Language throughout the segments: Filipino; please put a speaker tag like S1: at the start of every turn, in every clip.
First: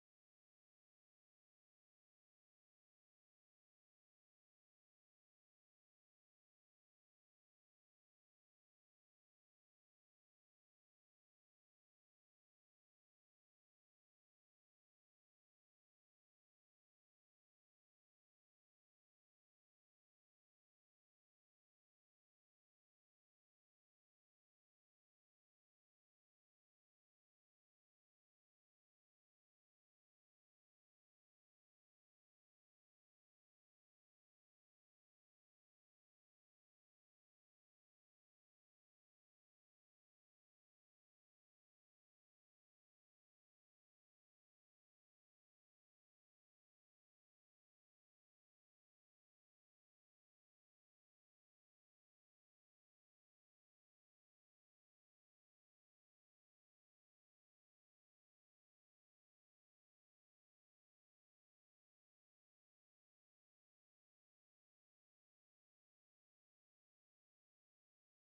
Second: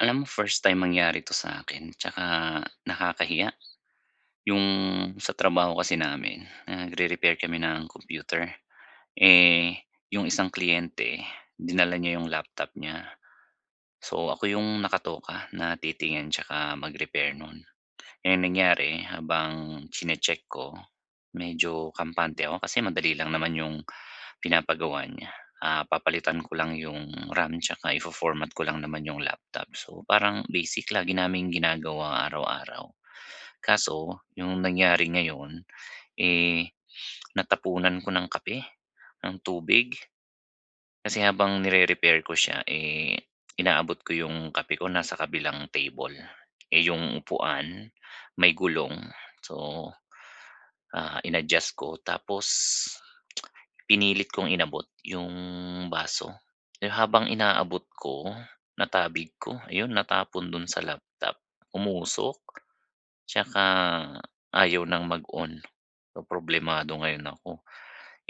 S1: Alam mo, first time mangyari 'to sa'kin tsaka nakakahiya. Yung sa trabaho kasi namin nagre-repair kami ng computer. Eh, yung isang kliyente, dinala niya yung laptop niya. So, ako yung nakatoka na titingin 'tsaka mag-repair nun. Eh, ang nangyari habang chini-check ko, medyo kampante ako kasi madali lang naman yung pinapagawa niya. Ah, papalitan ko lang yung RAM tsaka ifo-format ko lang naman yung laptop, so parang basic, lagi naming ginagawa araw-araw. Kaso, yung nangyari ngayon, eh, natapunan ko ng kape, ng tubig. Kasi habang nire-repair ko siya, eh, inaabot ko yung kape ko nasa kabilang table. Eh, yung upuan may gulong, so, ah, in-adjust ko tapos pinilit kong inabot yung baso. Eh, habang inaabot ko, natabig ko, iyon natapon dun sa laptop. Umusok tsaka ayaw ng mag-on. So, problemado ngayon ako,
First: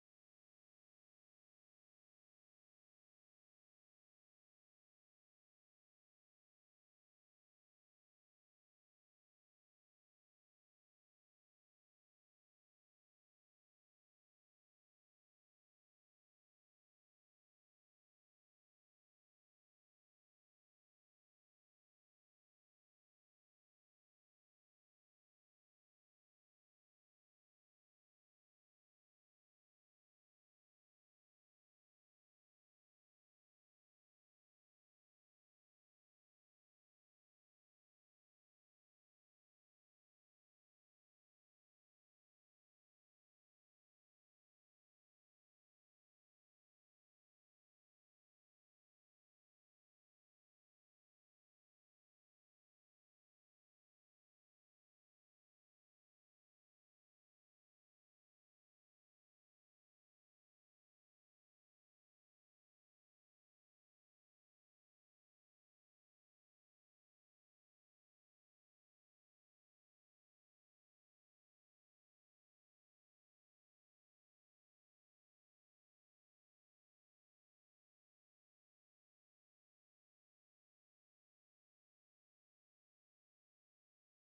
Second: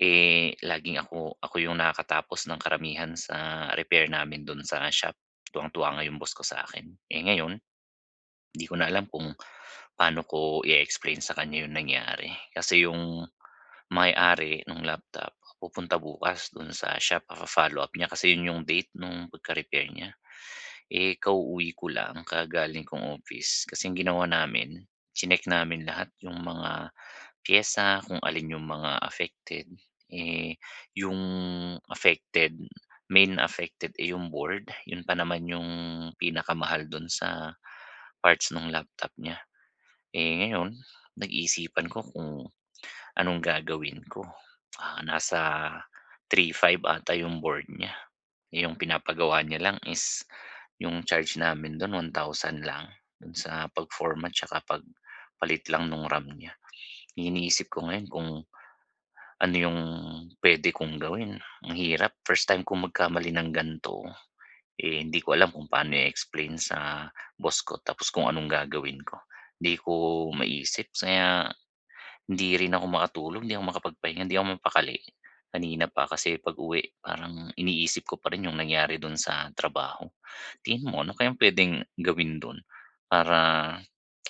S1: eh, laging ako ako yung nakakatapos ng karamihan sa repair namin dun sa shop, tuwang-tuwa nga yung boss ko sa akin. Eh, ngayon 'di ko na alam kung paano ko i-explain sa kanya yung nangyari. Kasi yung may-ari nung laptop pupunta bukas dun sa shop, papa-follow up niya kasi yun yung date nung pagka-repair niya. Eh, kauuwi ko lang, kagagaling kong office. Kasi yung ginawa namin, chineck namin lahat yung mga piyesa kung alin yung mga affected, eh, yung affected, main affected, eh, yung board. Yun pa naman yung pinakamahal dun sa parts nung laptop niya. Eh, ngayon, pinag-iisipan ko kung anong gagawin ko, ah, nasa 3,500 ata yung board niya, yung pinapagawa niya lang is yung charge namin dun 1,000 lang, dun sa pag-format tsaka pagpalit lang nung RAM niya. Iniisip ko ngayon kung ano yung puwede kong gawin, ang hirap. First time kong magkamali ng gan'to. Eh, hindi ko alam kung paano i-explain sa boss ko tapos kung anong gagawin ko. 'Di ko maisip kaya hindi rin ako makatulog, hindi ako makapagpahinga, hindi ako mapakali, kanina pa. Kasi pag-uwi, parang iniisip ko pa rin yung nangyari dun sa trabaho. Tingin mo, ano kayang puwedeng gawin dun para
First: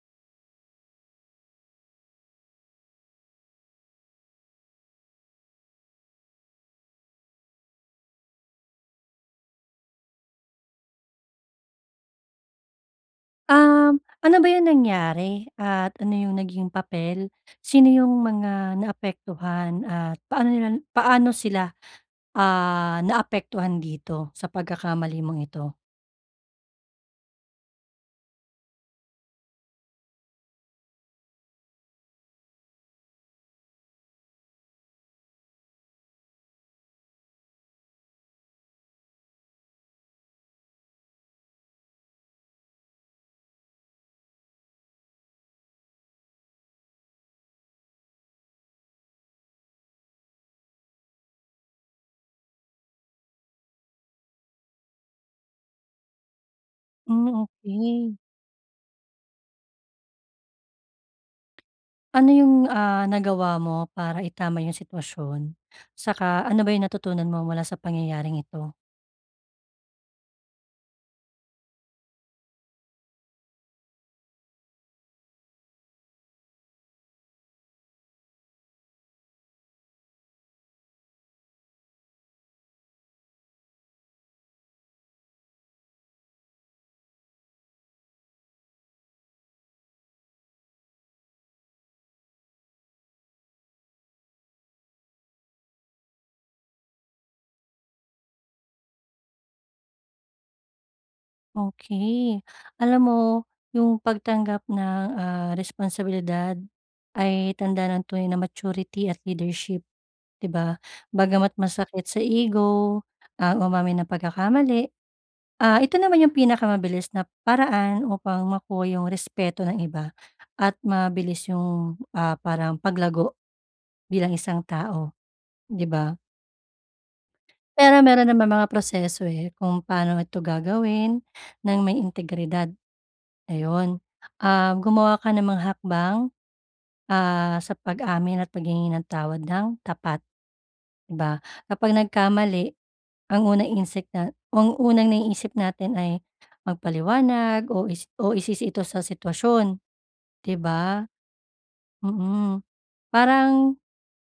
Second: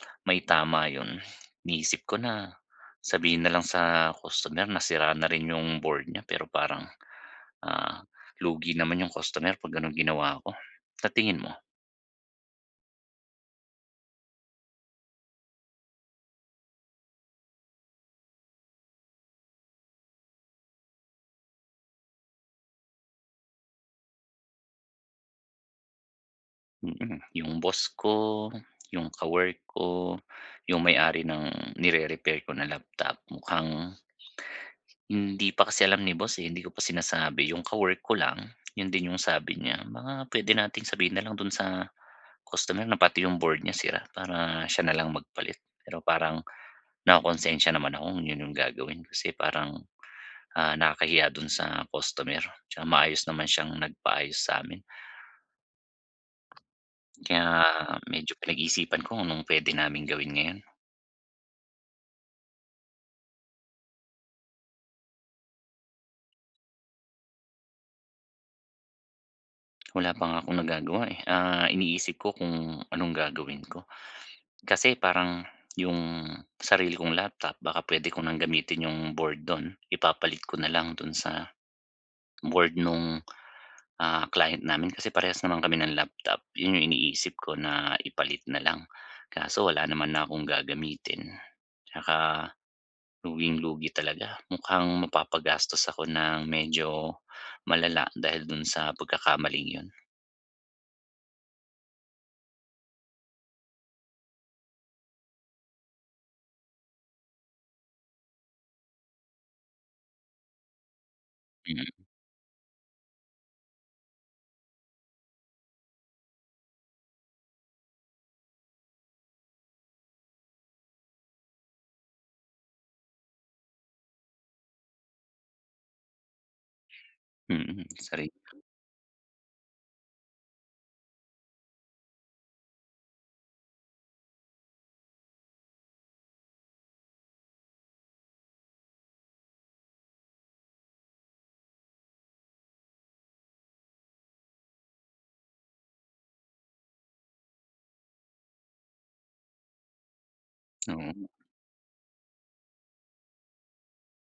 S1: maitama yun? Iniisip ko na, sabihin na lang sa customer na sira na rin yung board niya pero parang, ah, lugi naman yung customer 'pag gano'n ginawa ko, sa tingin mo?
S2: Um, ano ba yung nangyari at ano yung naging papel? Sino yung mga naapektuhan at paano nila paano sila, ah, naapektuhan dito sa pagkakamali mong ito?
S1: Mm, yung boss ko, yung kawork ko, yung may-ari ng nire-repair ko na laptop mukhang, hindi pa kasi alam ni boss, eh, hindi ko pa sinasabi. Yung kawork ko lang, 'yon din yung sabi niya, mga puwede nating sabihin na lang do'n sa, customer na pati yung board niya sira, para siya nalang magpalit pero parang nakukunsensya naman ako kung 'yon yung gagawin, kasi parang, ah, nakakahiya do'n sa customer 'tsaka maayos naman siyang nagpaayos samin.
S2: Hmm,
S1: Kaya,
S2: okey.
S1: medyo pinag-iisipan ko kung anong puwede naming gawin ngayon.
S2: Ano yung, ah, nagawa mo para itama yung sitwasyon? 'Saka ano ba yung natutunan mo mula sa pangyayaring ito?
S1: Wala pa nga akong nagagawa, eh, ah, iniisip ko kung anong gagawin ko. Kasi parang, yung sarili kong laptop baka puwede ko ng gamitin yung board do'n ipapalit ko nalang do'n sa, board nung, ah, client namin kasi parehas naman kami ng laptop 'yon yung iniisip ko na ipalit na lang. Kaso wala naman na kong gagamitin, 'tsaka luging-lugi talaga mukhang mapapagastos ako ng medyo malala dahil do'n sa pagkakamaling 'yon.
S2: Okey. Alam mo, yung pagtanggap ng, ah, responsibilidad ay tanda ng tunay na maturity at leadership, di ba? Bagamat
S1: Mm.
S2: masakit sa ego ang umamin ng pagkakamali, ah, ito naman yung pinakamabilis na paraan upang makuha yung respeto ng iba at mabilis yung, ah, parang paglago, bilang isang tao, di ba?
S1: Mm,
S2: Pero
S1: isa
S2: mayro'n
S1: rin
S2: naman
S1: yan.
S2: mga proseso, eh, kung paano ito gagawin, ng may integridad. Ayun, um, gumawa ka ng mga hakbang, ah, sa pag-amin at paghingi ng tawad ng tapat. Di ba, kapag nagkamali, ang unang instinc nat ang unang naiisip natin ay magpaliwanag o isi o isisi ito sa sitwasyon, di ba?
S1: Oo.
S2: Mm, parang,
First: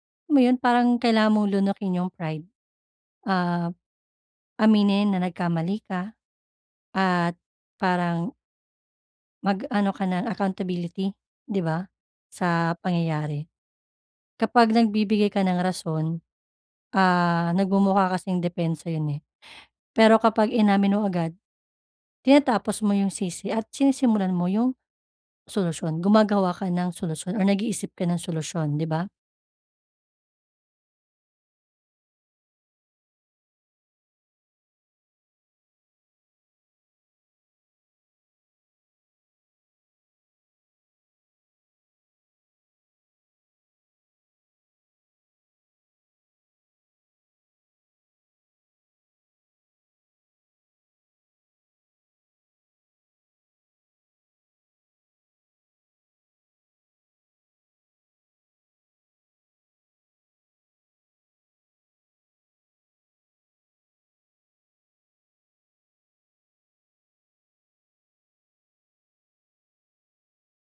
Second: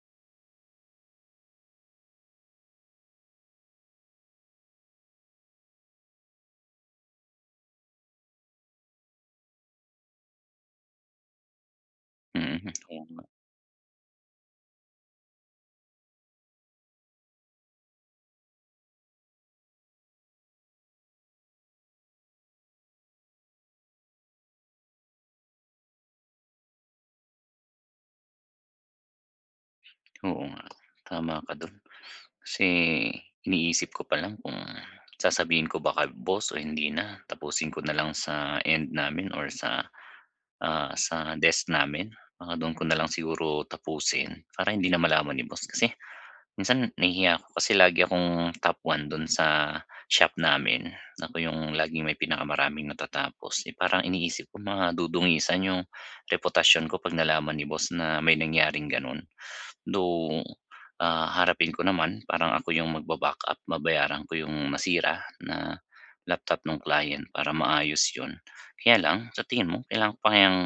S2: alam mo 'yon, parang kailangan mong lunukin yung pride, ah, aminin na nagkamali ka at parang Mag, ano ka ng accountability 'di ba,
S1: Mm,
S2: sa
S1: oo nga.
S2: pangyayari. Kapag nagbibigay ka ng rason, ah, nagmumukha kasing depensa 'yun, eh. Pero kapag inamin mo agad, tinatapos mo 'yung sisi at sinisimulan mo 'yung solusyon gumagawa ka ng solusyon or nag-iisip ka ng solusyon, 'di ba?
S1: Oo nga, tama ka do'n. Kasi iniisip ko pa lang kung sasabihin ko ba kay boss o hindi na tapusin ko na lang sa end namin or sa, ah, sa desk namin baka do'n ko na lang siguro tapusin para hindi na malaman ni boss. Kasi, minsan nahihiya ako kasi lagi akong top one do'n sa shop namin. Ako 'yung laging may pinakamaraming natatapos, eh parang iniisip ko madudungisan 'yung reputasyon ko 'pag nalaman ni boss na may nangyaring ganon. Though, ah, harapin ko naman parang ako 'yung magba-back up, mabayaran ko 'yung nasira na laptop nung client para maayos yon. Kaya lang, sa tingin mo kailangan ko pa kayang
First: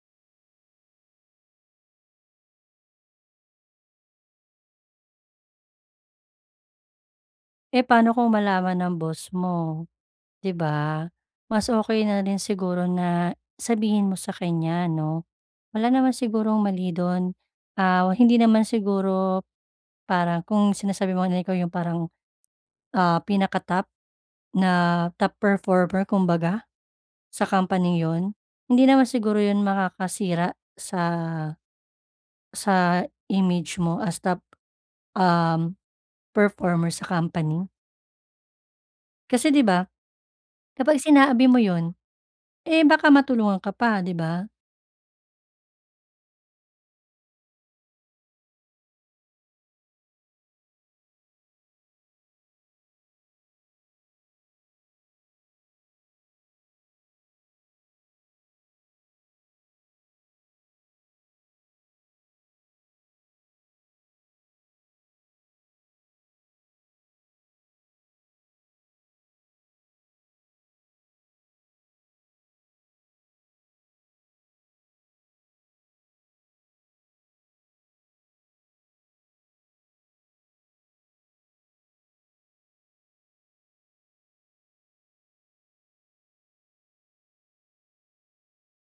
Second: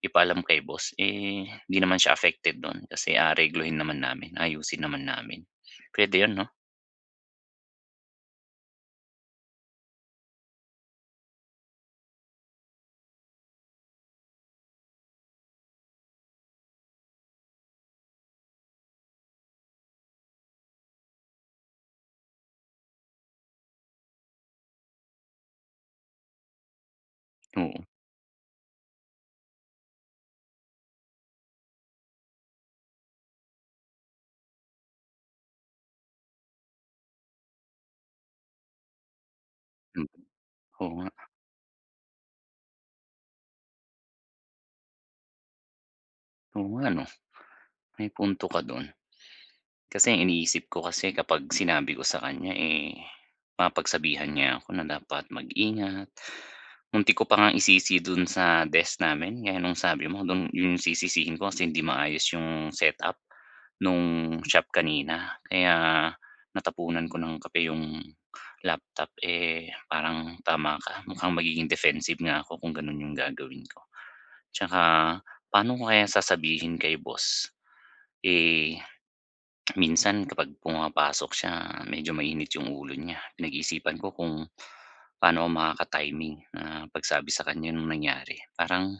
S1: ipaalam kay boss, eh hindi naman siya affected do'n kasi aareglohin naman namin, ayusin naman namin. Pwede 'yon, 'no?
S2: Eh, paano kung malaman ng boss mo, 'di ba. Mas okey na rin siguro na, sabihin mo sa kanya 'no, wala naman sigurong mali dun, ah, hindi naman siguro, parang kung sinasabi mo na ikaw yung parang, ah, pinaka-top na top performer kumbaga, sa
S1: Oo.
S2: companing yun, hindi naman siguro yun makakasira sa sa image mo as top, um, performer sa company. Kasi 'di ba,
S1: Mhm. Oo
S2: kapag
S1: nga.
S2: sinabi mo yun, eh, baka matulungan ka pa, 'di ba.
S1: Oo nga no. May punto ka dun. Kasi ang iniisip ko kasi kapag sinabi ko sa kanya, eh, mapagsabihan niya ako na dapat mag-ingat. Muntik ko pa ngang isisi do'n sa desk namin gaya nong sabi mo, dun, 'yong sisisihin ko kasi hindi maayos 'yong set-up, nung shop kanina kaya natapunan ko ng kape 'yong laptop, eh, parang tama ka mukhang magiging defensive nga ako kung gano'n 'yong gagawin ko. Tsaka paano ko kaya sasabihin kay boss? Eh, minsan kapag pumapasok siya medyo mainit 'yong ulo niya pinag-iisipan ko kung, paano ako makaka-timing na pagsabi sa kanya ng nangyari. Parang,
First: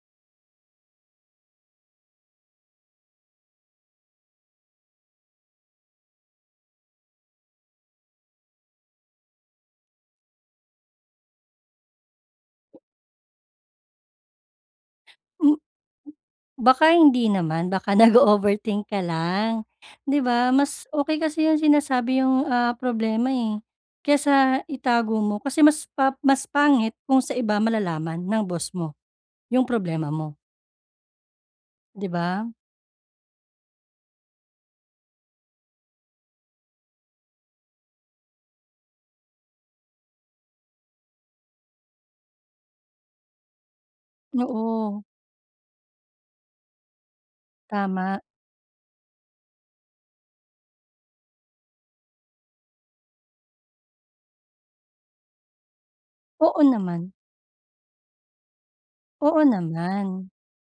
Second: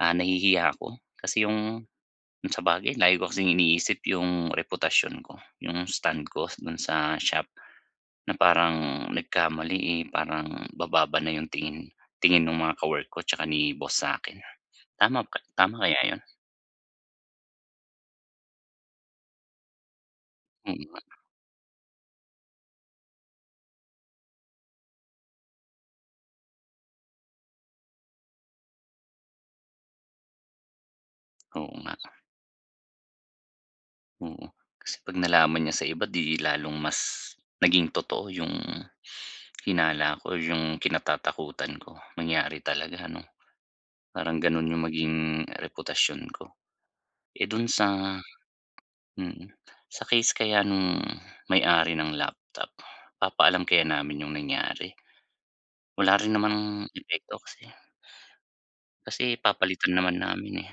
S1: ah, nahihiya ako kasi 'yong, kung sabagay lagi ko kasing iniisip 'yong reputasyon ko, 'yong stand ko do'n sa shop, na parang nagkamali, eh, parang bababa na 'yong tingin, tingin ng mga kawork ko tsaka ni boss sa'kin, tama ka
S2: M
S1: tama kaya 'yon?
S2: Baka hindi naman, baka nag-o-overthink ka lang, 'di ba.
S1: Mm
S2: Mas
S1: nga.
S2: okey kasi yung sinasabi yung, ah, problema eh, kesa itago mo kasi mas pa mas pangit kung sa iba malalaman ng boss mo, yung problema mo.
S1: Oo nga.
S2: ‘Di ba?
S1: Oo, kasi ‘pag nalaman niya sa iba ‘di lalong mas naging totoo 'yung hinala ko o 'yung kinatatakutan ko, mangyari talaga ‘no. Parang ganun 'yung
S2: Oo.
S1: maging reputasyon ko. Eh dun sa
S2: Tama.
S1: mm, sa case kaya nung may-ari ng laptop. Papaalam kaya namin 'yung nangyari? Wala rin
S2: Oo
S1: namang
S2: naman.
S1: epekto kasi Kasi
S2: Oo
S1: papalitan naman
S2: naman.
S1: namin eh.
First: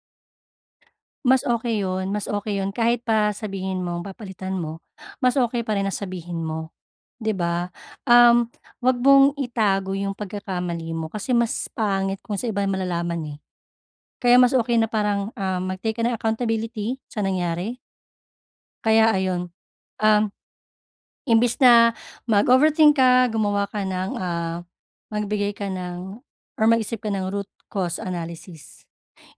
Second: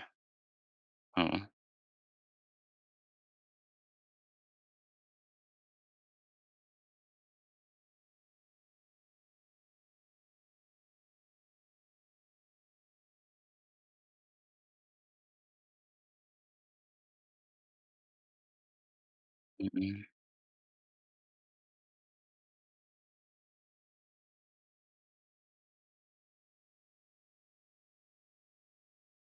S2: Mas
S1: Oo.
S2: okey 'yun, mas okey 'yun. Kahit pa sabihin mo papalitan mo, mas okey pa rin na sabihin mo, ‘di ba? Um, huwag mong itago 'yung pagkakamali mo kasi mas pangit kung sa iba malalaman eh. Kaya mas okey na parang, um, mag-take ka ng accountability sa nangyari. Kaya ayon,
S1: Mm.
S2: um, imbis na mag-overthink ka, gumawa ka ng, ah, magbigay ka ng or mag-isip ka ng root cause analysis.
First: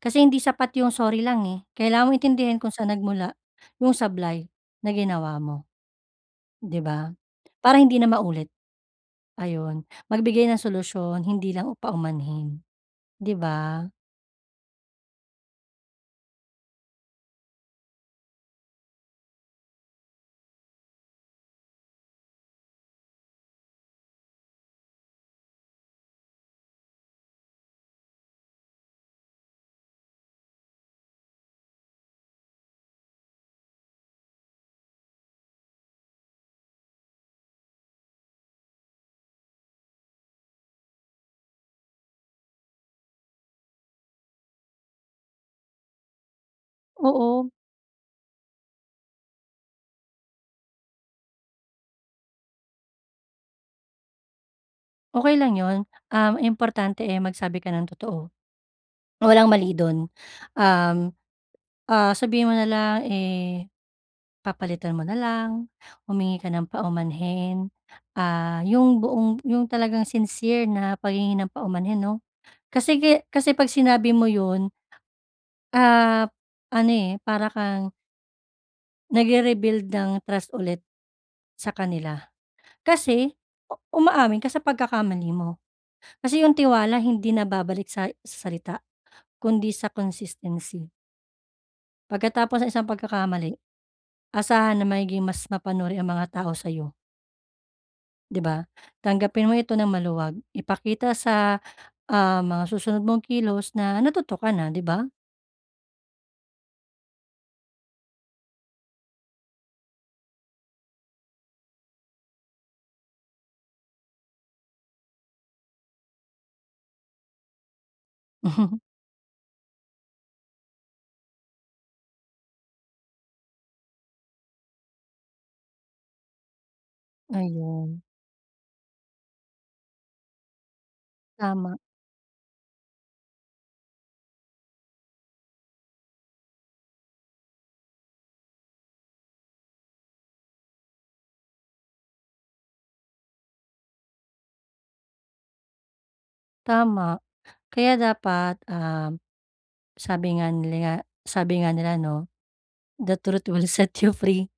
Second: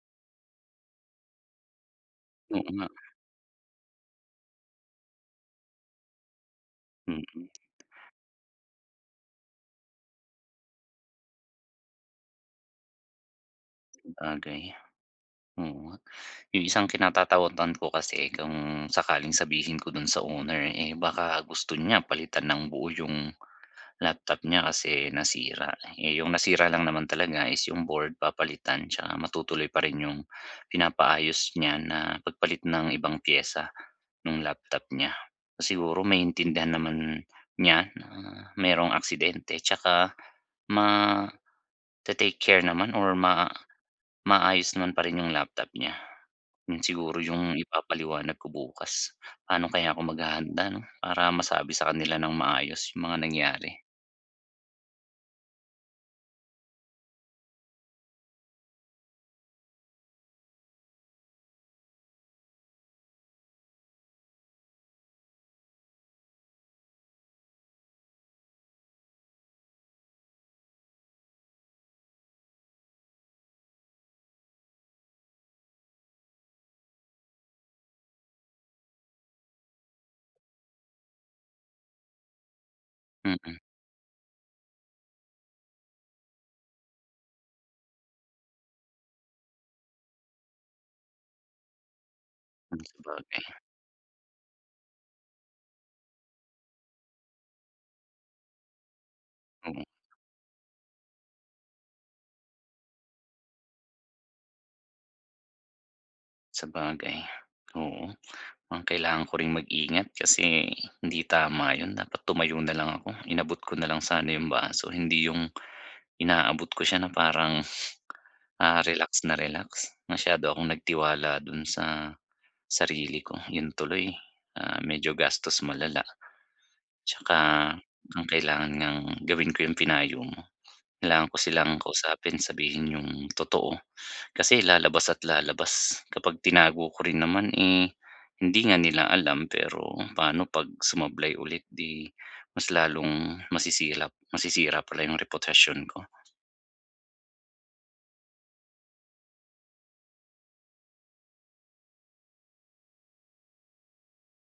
S2: Kasi hindi sapat 'yung sorry lang eh. Kailangan mong intindihin
S1: Oo
S2: kung
S1: nga.
S2: saan nagmula 'yung sablay na ginawa mo. ‘Di ba?
S1: Mm.
S2: Para hindi na maulit. Ayun, magbigay ng solusyon, hindi lang paumanhin. ‘Di ba?
S1: Sabagay oo nga. 'Yung isang kinatatakutan ko kasi kung sakaling sabihin ko dun sa owner eh baka gusto niya palitan nang buo yung laptop niya kasi nasira. Eh 'yung nasira lang naman talaga is 'yung board papalitan tsaka matutuloy pa rin 'yung pinapaayos niya na pagpalit ng ibang piyesa nung laptop niya. Siguro maintindihan naman niya na merong aksidente tsaka mate-take care naman or ma maayos naman pa rin 'yung laptop niya. 'Yun siguro
S2: Oo.
S1: yung ipapaliwanag ko bukas. Paano kaya ako maghahanda ‘no? Para masabi sa kanila nang maayos 'yung mga nangyari.
S2: Okey lang 'yon, um, importante eh, magsabi ka ng totoo, walang mali do'n. Um, ah, sabihin mo na lang, eh, papalitan mo na lang, humingi ka ng paumanhin, ah, 'yong buong 'yong talagang sincere na paghingi ng paumanhin, 'no. Kasi ki kasi 'pag sinabi mo 'yon ah, ano, eh, para kang nag-re-rebuild ng trust ulit, sa kanila. Kasi,
S1: Mm.
S2: umaamin ka sa pagkakamali mo. Kasi 'yong tiwala hindi nababalik sa salita, kundi sa consistency. Pagkatapos ng
S1: Hmm,
S2: isang
S1: sabagay.
S2: pagkakamali, asahan na magiging mas mapanuri ang mga tao sa'yo. 'Di ba? Tanggapin mo ito
S1: Oo.
S2: nang maluwag. Ipakita sa, ah, mga susunod mong kilos na, natuto ka na, 'di ba?
S1: Sabagay, oo, mukhang kailangan ko ring mag-ingat kasi, hindi tama 'yon, dapat tumayo na lang ako, inabot ko na lang sana 'yong baso. Hindi 'yong, inaabot ko siya na parang, ah, relax na relax. Masyado akong nagtiwala do'n sa, sarili ko 'yon tuloy, ah, medyo gastos malala. 'Tsaka,
S2: Ayun.
S1: mukhang kailangan ngang gawin ko 'yong pinayo mo, kailangan ko silang
S2: Tama.
S1: kausapin sabihin 'yong totoo, kasi lalabas at lalabas, kapag tinago ko rin naman eh, hindi nga nila alam pero, pa'no 'pag sumablay ulit, 'di, mas lalong masisilap masisira pala 'yong reputasyon ko.
S2: Tama. Kaya dapat, ah, sabi nga nila nga sabi nga nila, 'no? The truth will set you free.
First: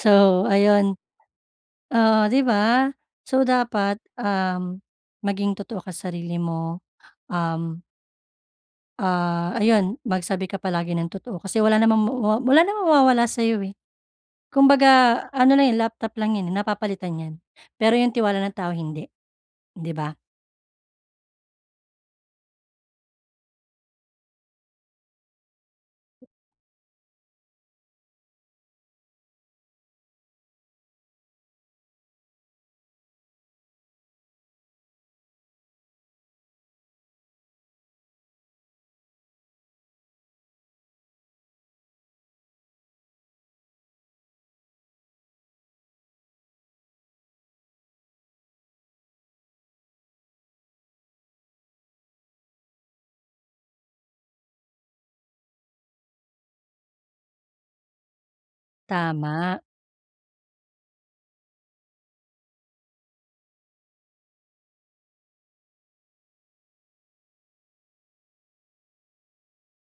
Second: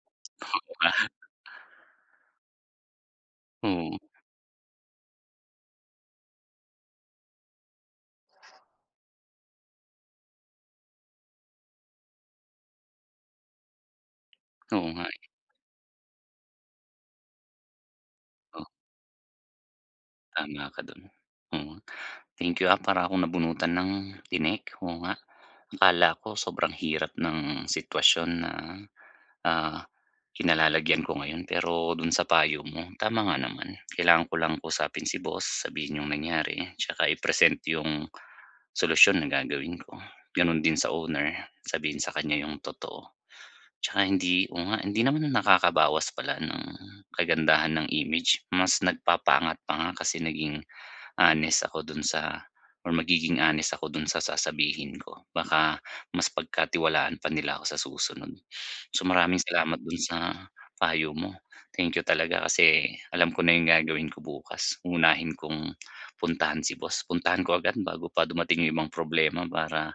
S2: So,
S1: Oo, 'di
S2: ayun.
S1: ba?
S2: Oo, 'di ba? So
S1: Oo.
S2: dapat, um, maging totoo ka sarili mo. Um ah, ayun, magsabi ka palagi ng totoo, kasi wala namang mawa wala namang mawawala sa'yo, eh.
S1: Oo, nga eh.
S2: Kumbaga ano lang 'yan, laptop lang 'yan, eh, napapalitan ,yan. Pero 'yung tiwala ng
S1: Oh.
S2: tao hindi, hindi ba?
S1: Tama ka do'n. Oo. Thank you, ah, para akong nabunutan ng tinik, oo nga. Akala ko sobrang hirap ng sitwasyon na, ah, kinalalagyan ko ngayon, pero dun sa payo mo, tama nga naman. Kailangan ko lang kausapin si boss, sabihin 'yung nangyari tsaka i-present 'yung solusyon na gagawin ko. Ganun din sa owner, sabihin sa kanya yung totoo. Tsaka hindi oo nga, hindi 'yun naman nakakabawas pala ng kagandahan ng image, mas nagpapaangat pa nga kasi naging honest ako dun sa or magiging honest ako dun sa sasabihin ko. Baka mas pagkatiwalaan pa nila ako sa susunod. So maraming
S2: Tama.
S1: salamat dun sa payo mo. Thank you talaga, kasi alam ko na 'yung gagawin ko bukas, uunahin kong puntahan si boss. Puntahan ko agad bago pa dumating 'yung ibang problema para,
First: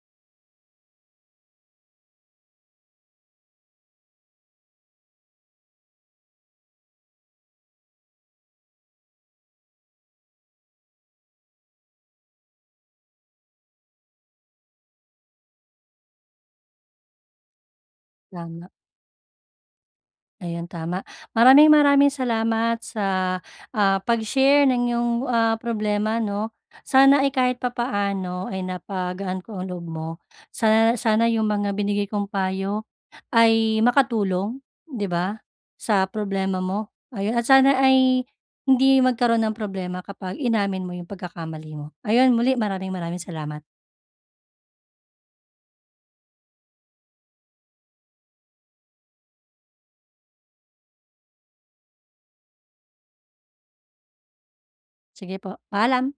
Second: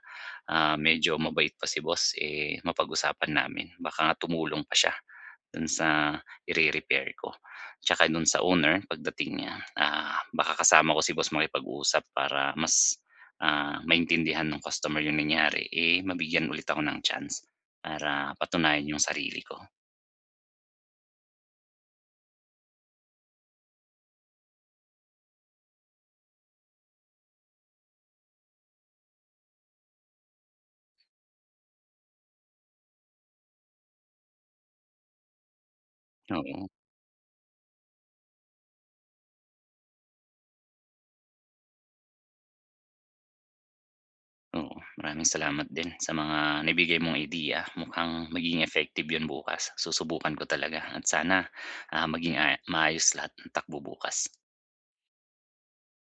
S1: ah, medyo mabait pa si boss, eh, mapag-usapan namin. Baka nga tumulong pa siya dun sa ire-repair ko. Tsaka dun sa owner pagdating niya, ah, baka kasama ko si boss makipag-usap para mas, ah, maintindihan nung customer 'yung nangyari, eh, mabigyan ulit ako ng chance para
S2: Tama.
S1: patunayan 'yung sarili ko.
S2: Ayan, tama. Maraming-maraming salamat sa, ah, pagshare ng 'yung, ah, problema 'no? Sana ay kahit papaano ay napagaan ko ang loob mo. Sana sana 'yung mga binigay kong payo ay makatulong, 'di ba, sa problema
S1: Oo.
S2: mo. Ayun at sana ay hindi magkaroon ng problema kapag inamin mo 'yung pagkakamali mo. Ayun muli, maraming maraming salamat.
S1: Oo, maraming salamat din sa mga naibigay mong ideya. Mukhang magiging effective 'yun bukas, susubukan ko talaga at sana, ah, maging, ah, maayos lahat ng takbo bukas.
S2: Sige po, paalam.